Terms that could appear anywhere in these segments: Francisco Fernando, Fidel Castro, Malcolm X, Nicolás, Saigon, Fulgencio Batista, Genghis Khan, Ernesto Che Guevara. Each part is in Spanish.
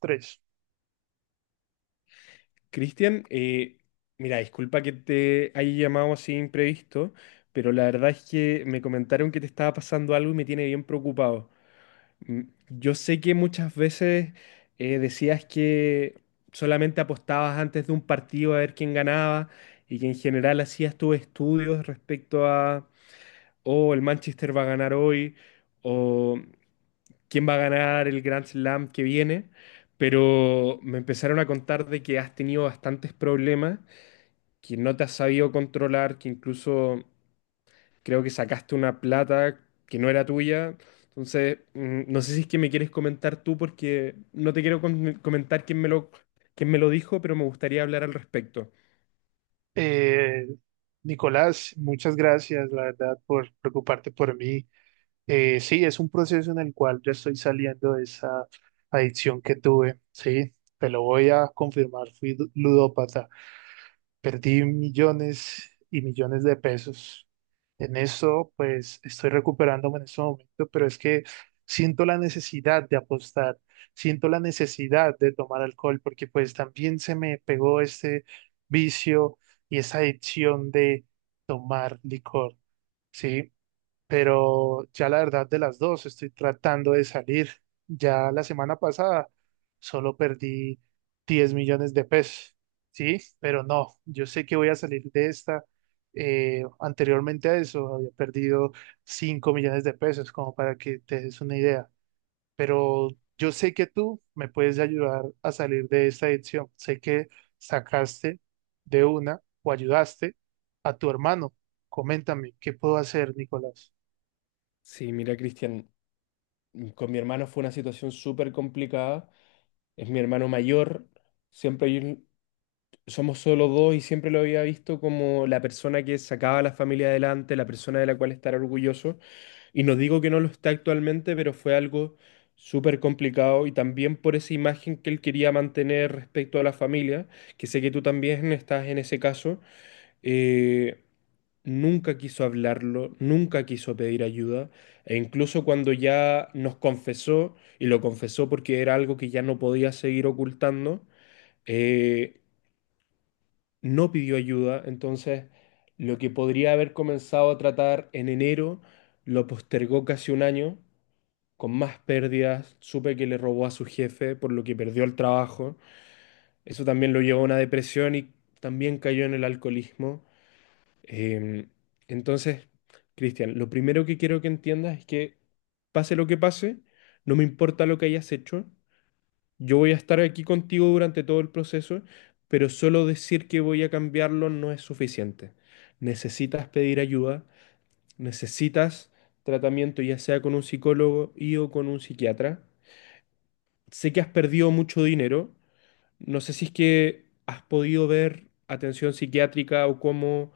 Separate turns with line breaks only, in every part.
Tres.
Cristian, mira, disculpa que te haya llamado así imprevisto, pero la verdad es que me comentaron que te estaba pasando algo y me tiene bien preocupado. Mm, Yo sé que muchas veces decías que solamente apostabas antes de un partido a ver quién ganaba y que en general hacías tus estudios respecto a, oh, el Manchester va a ganar hoy o quién va a ganar el Grand Slam que viene. Pero me empezaron a contar de que has tenido bastantes problemas, que no te has sabido controlar, que incluso creo que sacaste una plata que no era tuya. Entonces, no sé si es que me quieres comentar tú, porque no te quiero comentar quién me lo dijo, pero me gustaría hablar al respecto.
Eh, Nicolás, muchas gracias, la verdad, por preocuparte por mí. Sí, es un proceso en el cual yo estoy saliendo de esa adicción que tuve. Sí, te lo voy a confirmar, fui ludópata. Perdí millones y millones de pesos. En eso, pues estoy recuperándome en este momento, pero es que siento la necesidad de apostar, siento la necesidad de tomar alcohol, porque pues también se me pegó este vicio y esa adicción de tomar licor, ¿sí? Pero ya la verdad de las dos estoy tratando de salir. Ya la semana pasada solo perdí 10 millones de pesos, ¿sí? Pero no, yo sé que voy a salir de esta. Anteriormente a eso había perdido 5 millones de pesos, como para que te des una idea. Pero yo sé que tú me puedes ayudar a salir de esta adicción. Sé que sacaste de una o ayudaste a tu hermano. Coméntame, ¿qué puedo hacer, Nicolás?
Sí, mira, Cristian, con mi hermano fue una situación súper complicada. Es mi hermano mayor, siempre hay un- somos solo dos y siempre lo había visto como la persona que sacaba a la familia adelante, la persona de la cual estar orgulloso. Y no digo que no lo está actualmente, pero fue algo súper complicado y también por esa imagen que él quería mantener respecto a la familia, que sé que tú también estás en ese caso, eh, nunca quiso hablarlo, nunca quiso pedir ayuda, e incluso cuando ya nos confesó, y lo confesó porque era algo que ya no podía seguir ocultando, eh, no pidió ayuda. Entonces lo que podría haber comenzado a tratar en enero, lo postergó casi un año con más pérdidas. Supe que le robó a su jefe, por lo que perdió el trabajo. Eso también lo llevó a una depresión y también cayó en el alcoholismo. Em, entonces, Cristian, lo primero que quiero que entiendas es que pase lo que pase, no me importa lo que hayas hecho, yo voy a estar aquí contigo durante todo el proceso, pero solo decir que voy a cambiarlo no es suficiente. Necesitas pedir ayuda, necesitas tratamiento, ya sea con un psicólogo y o con un psiquiatra. Sé que has perdido mucho dinero. No sé si es que has podido ver atención psiquiátrica o cómo,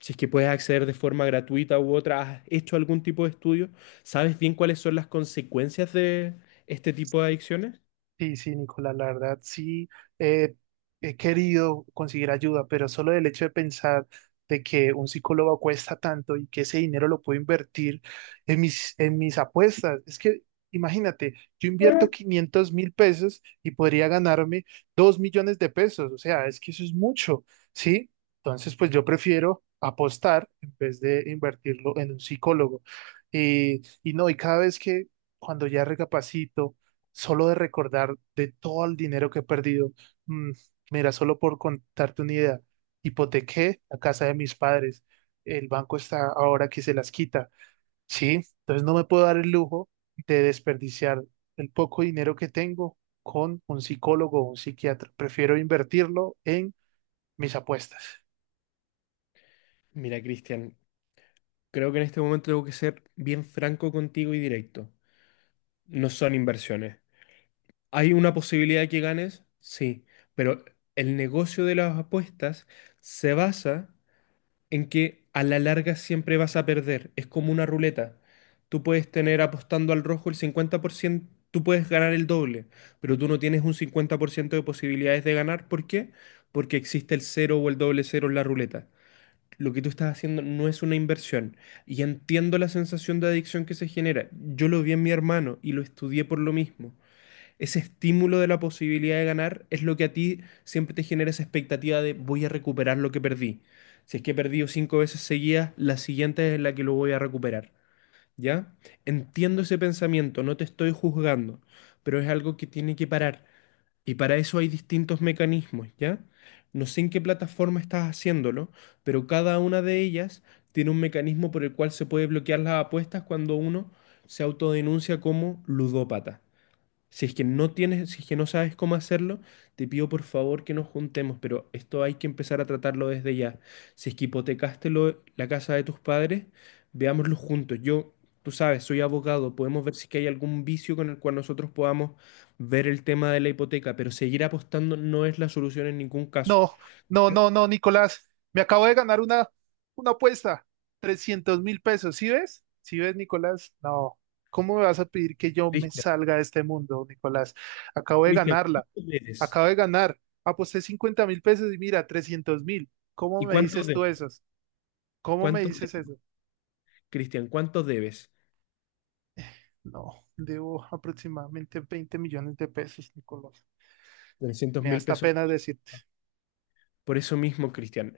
si es que puedes acceder de forma gratuita u otra. ¿Has hecho algún tipo de estudio? ¿Sabes bien cuáles son las consecuencias de este tipo de adicciones?
Sí, sí, Nicolás, la verdad sí, eh, he querido conseguir ayuda, pero solo el hecho de pensar de que un psicólogo cuesta tanto y que ese dinero lo puedo invertir en mis apuestas. Es que imagínate, yo invierto 500.000 pesos y podría ganarme 2 millones de pesos, o sea, es que eso es mucho, ¿sí? Entonces, pues yo prefiero apostar en vez de invertirlo en un psicólogo. Y no, y cada vez que cuando ya recapacito solo de recordar de todo el dinero que he perdido. Mm, Mira, solo por contarte una idea, hipotequé la casa de mis padres. El banco está ahora que se las quita. Sí, entonces no me puedo dar el lujo de desperdiciar el poco dinero que tengo con un psicólogo o un psiquiatra. Prefiero invertirlo en mis apuestas.
Mira, Cristian, creo que en este momento tengo que ser bien franco contigo y directo. No son inversiones. ¿Hay una posibilidad de que ganes? Sí, pero el negocio de las apuestas se basa en que a la larga siempre vas a perder. Es como una ruleta. Tú puedes tener apostando al rojo el 50%, tú puedes ganar el doble, pero tú no tienes un 50% de posibilidades de ganar. ¿Por qué? Porque existe el cero o el doble cero en la ruleta. Lo que tú estás haciendo no es una inversión. Y entiendo la sensación de adicción que se genera. Yo lo vi en mi hermano y lo estudié por lo mismo. Ese estímulo de la posibilidad de ganar es lo que a ti siempre te genera esa expectativa de voy a recuperar lo que perdí. Si es que he perdido cinco veces seguidas, la siguiente es la que lo voy a recuperar. ¿Ya? Entiendo ese pensamiento, no te estoy juzgando, pero es algo que tiene que parar. Y para eso hay distintos mecanismos, ¿ya? No sé en qué plataforma estás haciéndolo, pero cada una de ellas tiene un mecanismo por el cual se puede bloquear las apuestas cuando uno se autodenuncia como ludópata. Si es que no tienes, si es que no sabes cómo hacerlo, te pido por favor que nos juntemos, pero esto hay que empezar a tratarlo desde ya. Si es que hipotecaste la casa de tus padres, veámoslo juntos. Yo, tú sabes, soy abogado, podemos ver si es que hay algún vicio con el cual nosotros podamos ver el tema de la hipoteca, pero seguir apostando no es la solución en ningún caso.
No, no, no, no, Nicolás. Me acabo de ganar una apuesta. 300.000 pesos. ¿Sí ves? ¿Sí ves, Nicolás? No. ¿Cómo me vas a pedir que yo me
Cristian,
salga de este mundo, Nicolás? Acabo de
Cristian,
ganarla.
¿cuánto debes?
Acabo de ganar. Aposté 50.000 pesos y mira, 300.000. ¿Cómo
¿Y
me
cuánto
dices
debes?
tú eso? ¿Cómo me
¿Cuánto
dices
debes,
eso?
Cristian? ¿Cuánto debes?
No, debo aproximadamente 20 millones de pesos, Nicolás.
Trescientos
Me da
mil
hasta
pesos.
pena decirte.
Por eso mismo, Cristian.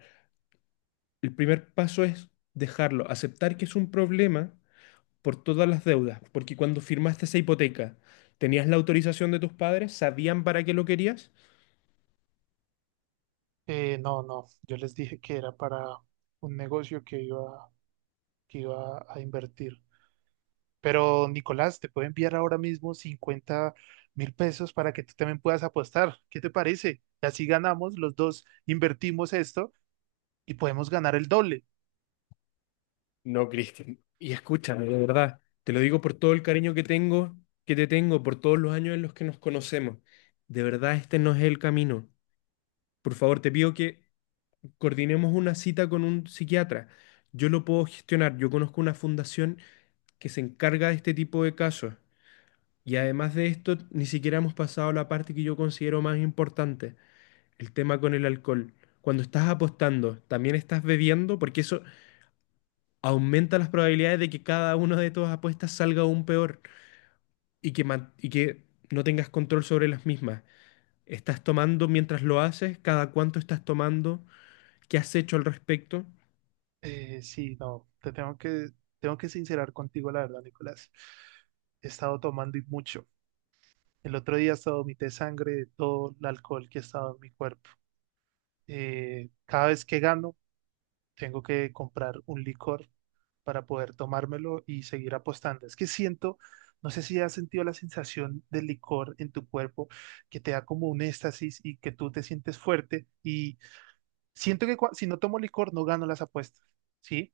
El primer paso es dejarlo, aceptar que es un problema por todas las deudas, porque cuando firmaste esa hipoteca, ¿tenías la autorización de tus padres? ¿Sabían para qué lo querías?
No, no. Yo les dije que era para un negocio que iba a invertir. Pero Nicolás, te puedo enviar ahora mismo 50.000 pesos para que tú también puedas apostar. ¿Qué te parece? Y así ganamos, los dos invertimos esto y podemos ganar el doble.
No, Cristian. Y escúchame, de verdad, te lo digo por todo el cariño que tengo, que te tengo, por todos los años en los que nos conocemos. De verdad, este no es el camino. Por favor, te pido que coordinemos una cita con un psiquiatra. Yo lo puedo gestionar. Yo conozco una fundación que se encarga de este tipo de casos. Y además de esto, ni siquiera hemos pasado a la parte que yo considero más importante, el tema con el alcohol. Cuando estás apostando, también estás bebiendo, porque eso aumenta las probabilidades de que cada una de tus apuestas salga aún peor y que, que no tengas control sobre las mismas. ¿Estás tomando mientras lo haces? ¿Cada cuánto estás tomando? ¿Qué has hecho al respecto?
Sí, no, te tengo que sincerar contigo, la verdad, Nicolás. He estado tomando y mucho. El otro día hasta vomité sangre de todo el alcohol que ha estado en mi cuerpo. Cada vez que gano, tengo que comprar un licor para poder tomármelo y seguir apostando. Es que siento, no sé si has sentido la sensación del licor en tu cuerpo que te da como un éxtasis y que tú te sientes fuerte y siento que si no tomo licor no gano las apuestas, ¿sí?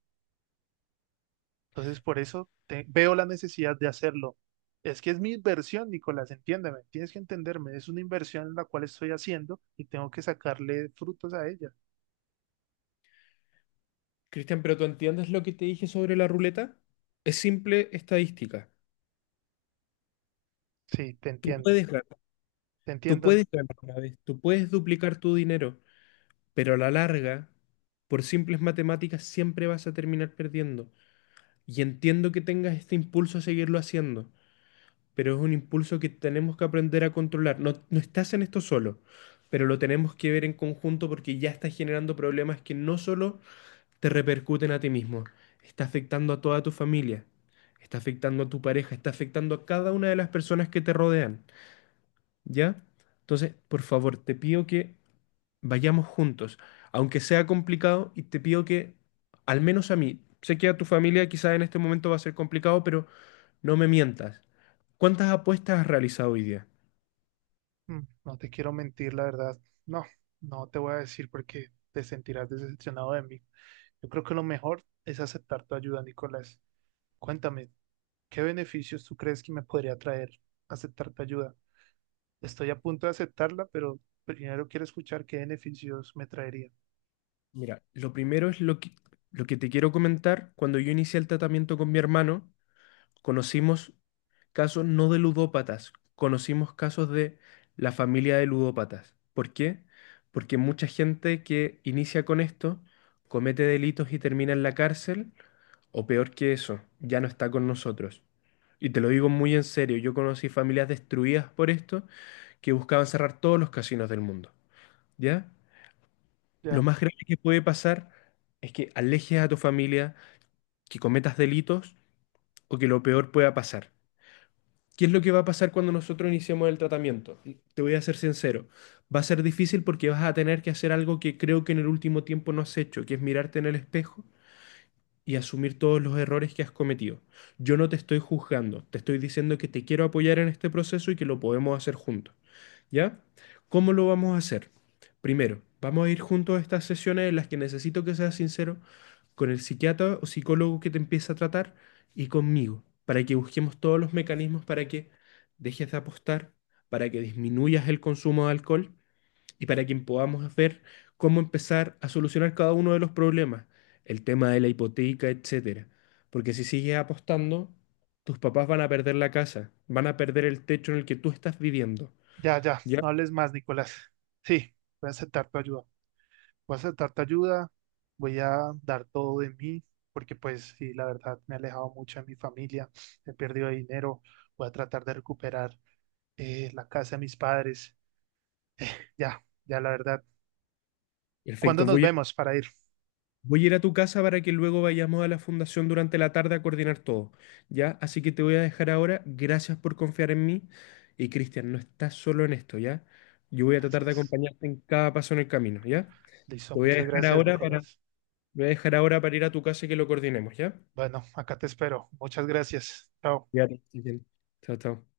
Entonces por eso veo la necesidad de hacerlo. Es que es mi inversión, Nicolás, entiéndeme, tienes que entenderme, es una inversión en la cual estoy haciendo y tengo que sacarle frutos a ella.
Cristian, ¿pero tú entiendes lo que te dije sobre la ruleta? Es simple estadística.
Sí, te
Tú
entiendo,
puedes ganar,
te
tú
entiendo.
puedes ganar una vez, tú puedes duplicar tu dinero. Pero a la larga, por simples matemáticas siempre vas a terminar perdiendo. Y entiendo que tengas este impulso a seguirlo haciendo, pero es un impulso que tenemos que aprender a controlar. No, no estás en esto solo, pero lo tenemos que ver en conjunto, porque ya estás generando problemas que no solo te repercuten a ti mismo, está afectando a toda tu familia, está afectando a tu pareja, está afectando a cada una de las personas que te rodean, ¿ya? Entonces, por favor, te pido que vayamos juntos, aunque sea complicado, y te pido que, al menos a mí, sé que a tu familia quizás en este momento va a ser complicado, pero no me mientas. ¿Cuántas apuestas has realizado hoy día?
Mm, No te quiero mentir, la verdad. No, no te voy a decir porque te sentirás decepcionado de mí. Yo creo que lo mejor es aceptar tu ayuda, Nicolás. Cuéntame, ¿qué beneficios tú crees que me podría traer aceptar tu ayuda? Estoy a punto de aceptarla, pero primero quiero escuchar qué beneficios me traería.
Mira, lo primero es lo que te quiero comentar. Cuando yo inicié el tratamiento con mi hermano, conocimos casos no de ludópatas, conocimos casos de la familia de ludópatas. ¿Por qué? Porque mucha gente que inicia con esto comete delitos y termina en la cárcel. O peor que eso, ya no está con nosotros. Y te lo digo muy en serio, yo conocí familias destruidas por esto que buscaban cerrar todos los casinos del mundo. ¿Ya? Lo
Ya,
más grave que puede pasar es que alejes a tu familia, que cometas delitos o que lo peor pueda pasar. ¿Qué es lo que va a pasar cuando nosotros iniciemos el tratamiento? Te voy a ser sincero, va a ser difícil porque vas a tener que hacer algo que creo que en el último tiempo no has hecho, que es mirarte en el espejo y asumir todos los errores que has cometido. Yo no te estoy juzgando, te estoy diciendo que te quiero apoyar en este proceso y que lo podemos hacer juntos, ¿ya? ¿Cómo lo vamos a hacer? Primero, vamos a ir juntos a estas sesiones en las que necesito que seas sincero con el psiquiatra o psicólogo que te empieza a tratar y conmigo, para que busquemos todos los mecanismos para que dejes de apostar, para que disminuyas el consumo de alcohol y para quien podamos ver cómo empezar a solucionar cada uno de los problemas, el tema de la hipoteca, etcétera. Porque si sigues apostando, tus papás van a perder la casa, van a perder el techo en el que tú estás viviendo.
ya, ya,
¿Ya?
no hables más, Nicolás. Sí, voy a aceptar tu ayuda. Voy a aceptar tu ayuda, voy a dar todo de mí, porque pues sí, la verdad me he alejado mucho de mi familia, he perdido dinero, voy a tratar de recuperar la casa de mis padres. Ya, ya la verdad. ¿Cuándo
Perfecto,
nos vemos para ir?
voy a ir a tu casa para que luego vayamos a la fundación durante la tarde a coordinar todo. ¿Ya? Así que te voy a dejar ahora. Gracias por confiar en mí. Y Cristian, no estás solo en esto, ¿ya? Yo voy a tratar de
Gracias.
acompañarte en cada paso en el camino, ¿ya?
Listo,
Te voy a
muchas
dejar
gracias,
ahora para...
Nicolás.
Voy a dejar ahora para ir a tu casa y que lo coordinemos, ¿ya?
Bueno, acá te espero. Muchas gracias. Chao.
Ya, que estés... Chao, chao.